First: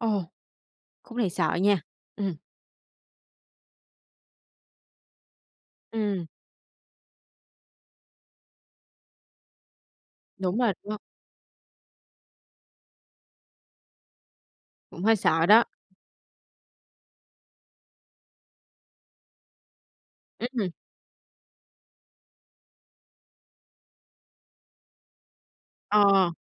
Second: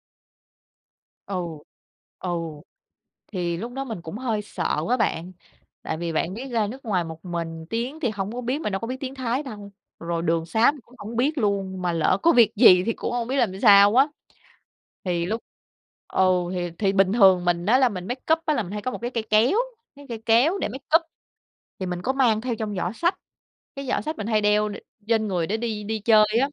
Ồ! Khúc này Ừ. sợ nha. Ừ. Ừm. Thì lúc đó mình cũng hơi sợ á bạn. Tại vì Ừm. bạn biết ra nước ngoài một mình tiếng thì hông có biết, mình đâu có biết tiếng Thái đâu, rồi đường Đúng sá rồi mình cũng đó. hổng biết luôn, mà lỡ có việc gì thì cũng hông biết làm sao á. Cũng hơi Thì lúc sợ đó. ừ, thì thì bình thường mình á là mình makeup á là mình hay có một cái cây kéo, cái cây kéo để Ừm. makeup, thì mình có mang theo trong giỏ xách, cái giỏ xách mình hay đeo đ trên người để đi đi chơi Ờ. á.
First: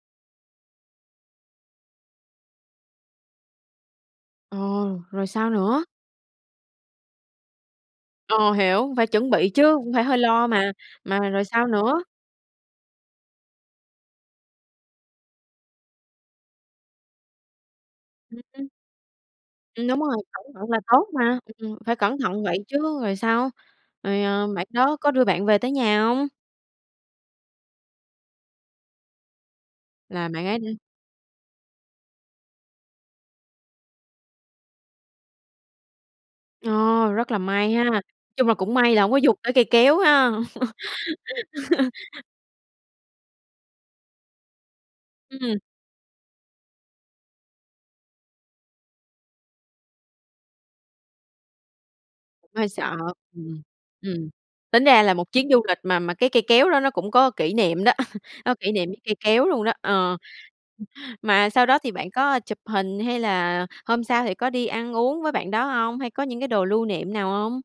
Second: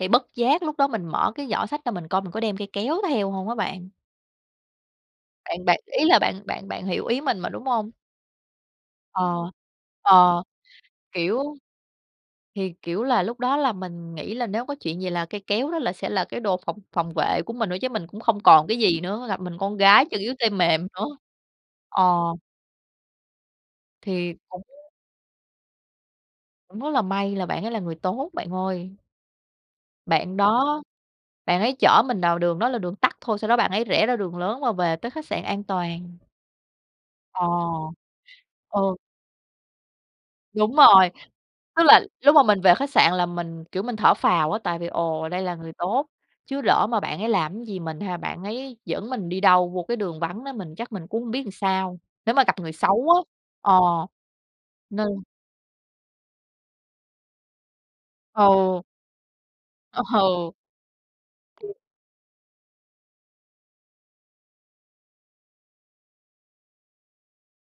Thì bất giác lúc đó mình mở cái giỏ xách ra mình coi mình có đem cây kéo theo hông á bạn. Ồ, rồi sao Bạn bạn nữa? ý là bạn bạn bạn hiểu ý mình mà, đúng hông? Ờ, hiểu, phải chuẩn bị Ờ. chứ, cũng phải hơi Ờ. lo mà. Mà Kiểu rồi sao nữa? thì, kiểu là, lúc đó là mình nghĩ là nếu có chuyện gì là cây kéo đó là sẽ là cái đồ phòng phòng vệ của mình thôi chứ mình cũng không còn [unintelligible] cái gì nữa, gặp mình con Ừm, đúng gái rồi, chân yếu tay cẩn thận mềm là tốt nữa. mà. Ừm, ừm, phải Ờ. cẩn thận vậy chứ. Rồi sao? Rồi, Thì à, cũng bạn đó có đưa bạn về tới nhà hông? cũng rất là may là bạn ấy là người tốt bạn ơi. Là Bạn bạn ấy đã đó, bạn ấy chở mình đào đường đó là đường tắt thôi, sau đó bạn ấy rẽ ra đường lớn và về tới khách sạn an toàn. Ồ, rất là Ờ. may ha. Chung là cũng may Ừ. là hông có dùng tới cây kéo ha. Đúng rồi. Tức là lúc mà mình về khách sạn là mình, kiểu, mình thở phào á, tại vì ồ đây là Ừm. người tốt. Chứ lỡ mà bạn ấy làm cái gì mình ha, bạn ấy dẫn mình đi đâu vô cái đường vắng nó, mình chắc mình cũng không biết làm sao, nếu mà gặp Cũng hơi người sợ. xấu á. Ừm. Ờ. Ừm. Tính ra Nên là một chuyến du lịch mà mà cái cây kéo đó nó cũng có kỷ niệm đó, có kỷ Ừ. niệm với cây kéo luôn đó, Ơ ờ. hừ. Mà sau đó thì bạn có, ơ, chụp hình hay là hôm sau thì có đi ăn uống với bạn đó hông, hay có những cái đồ lưu niệm nào hông?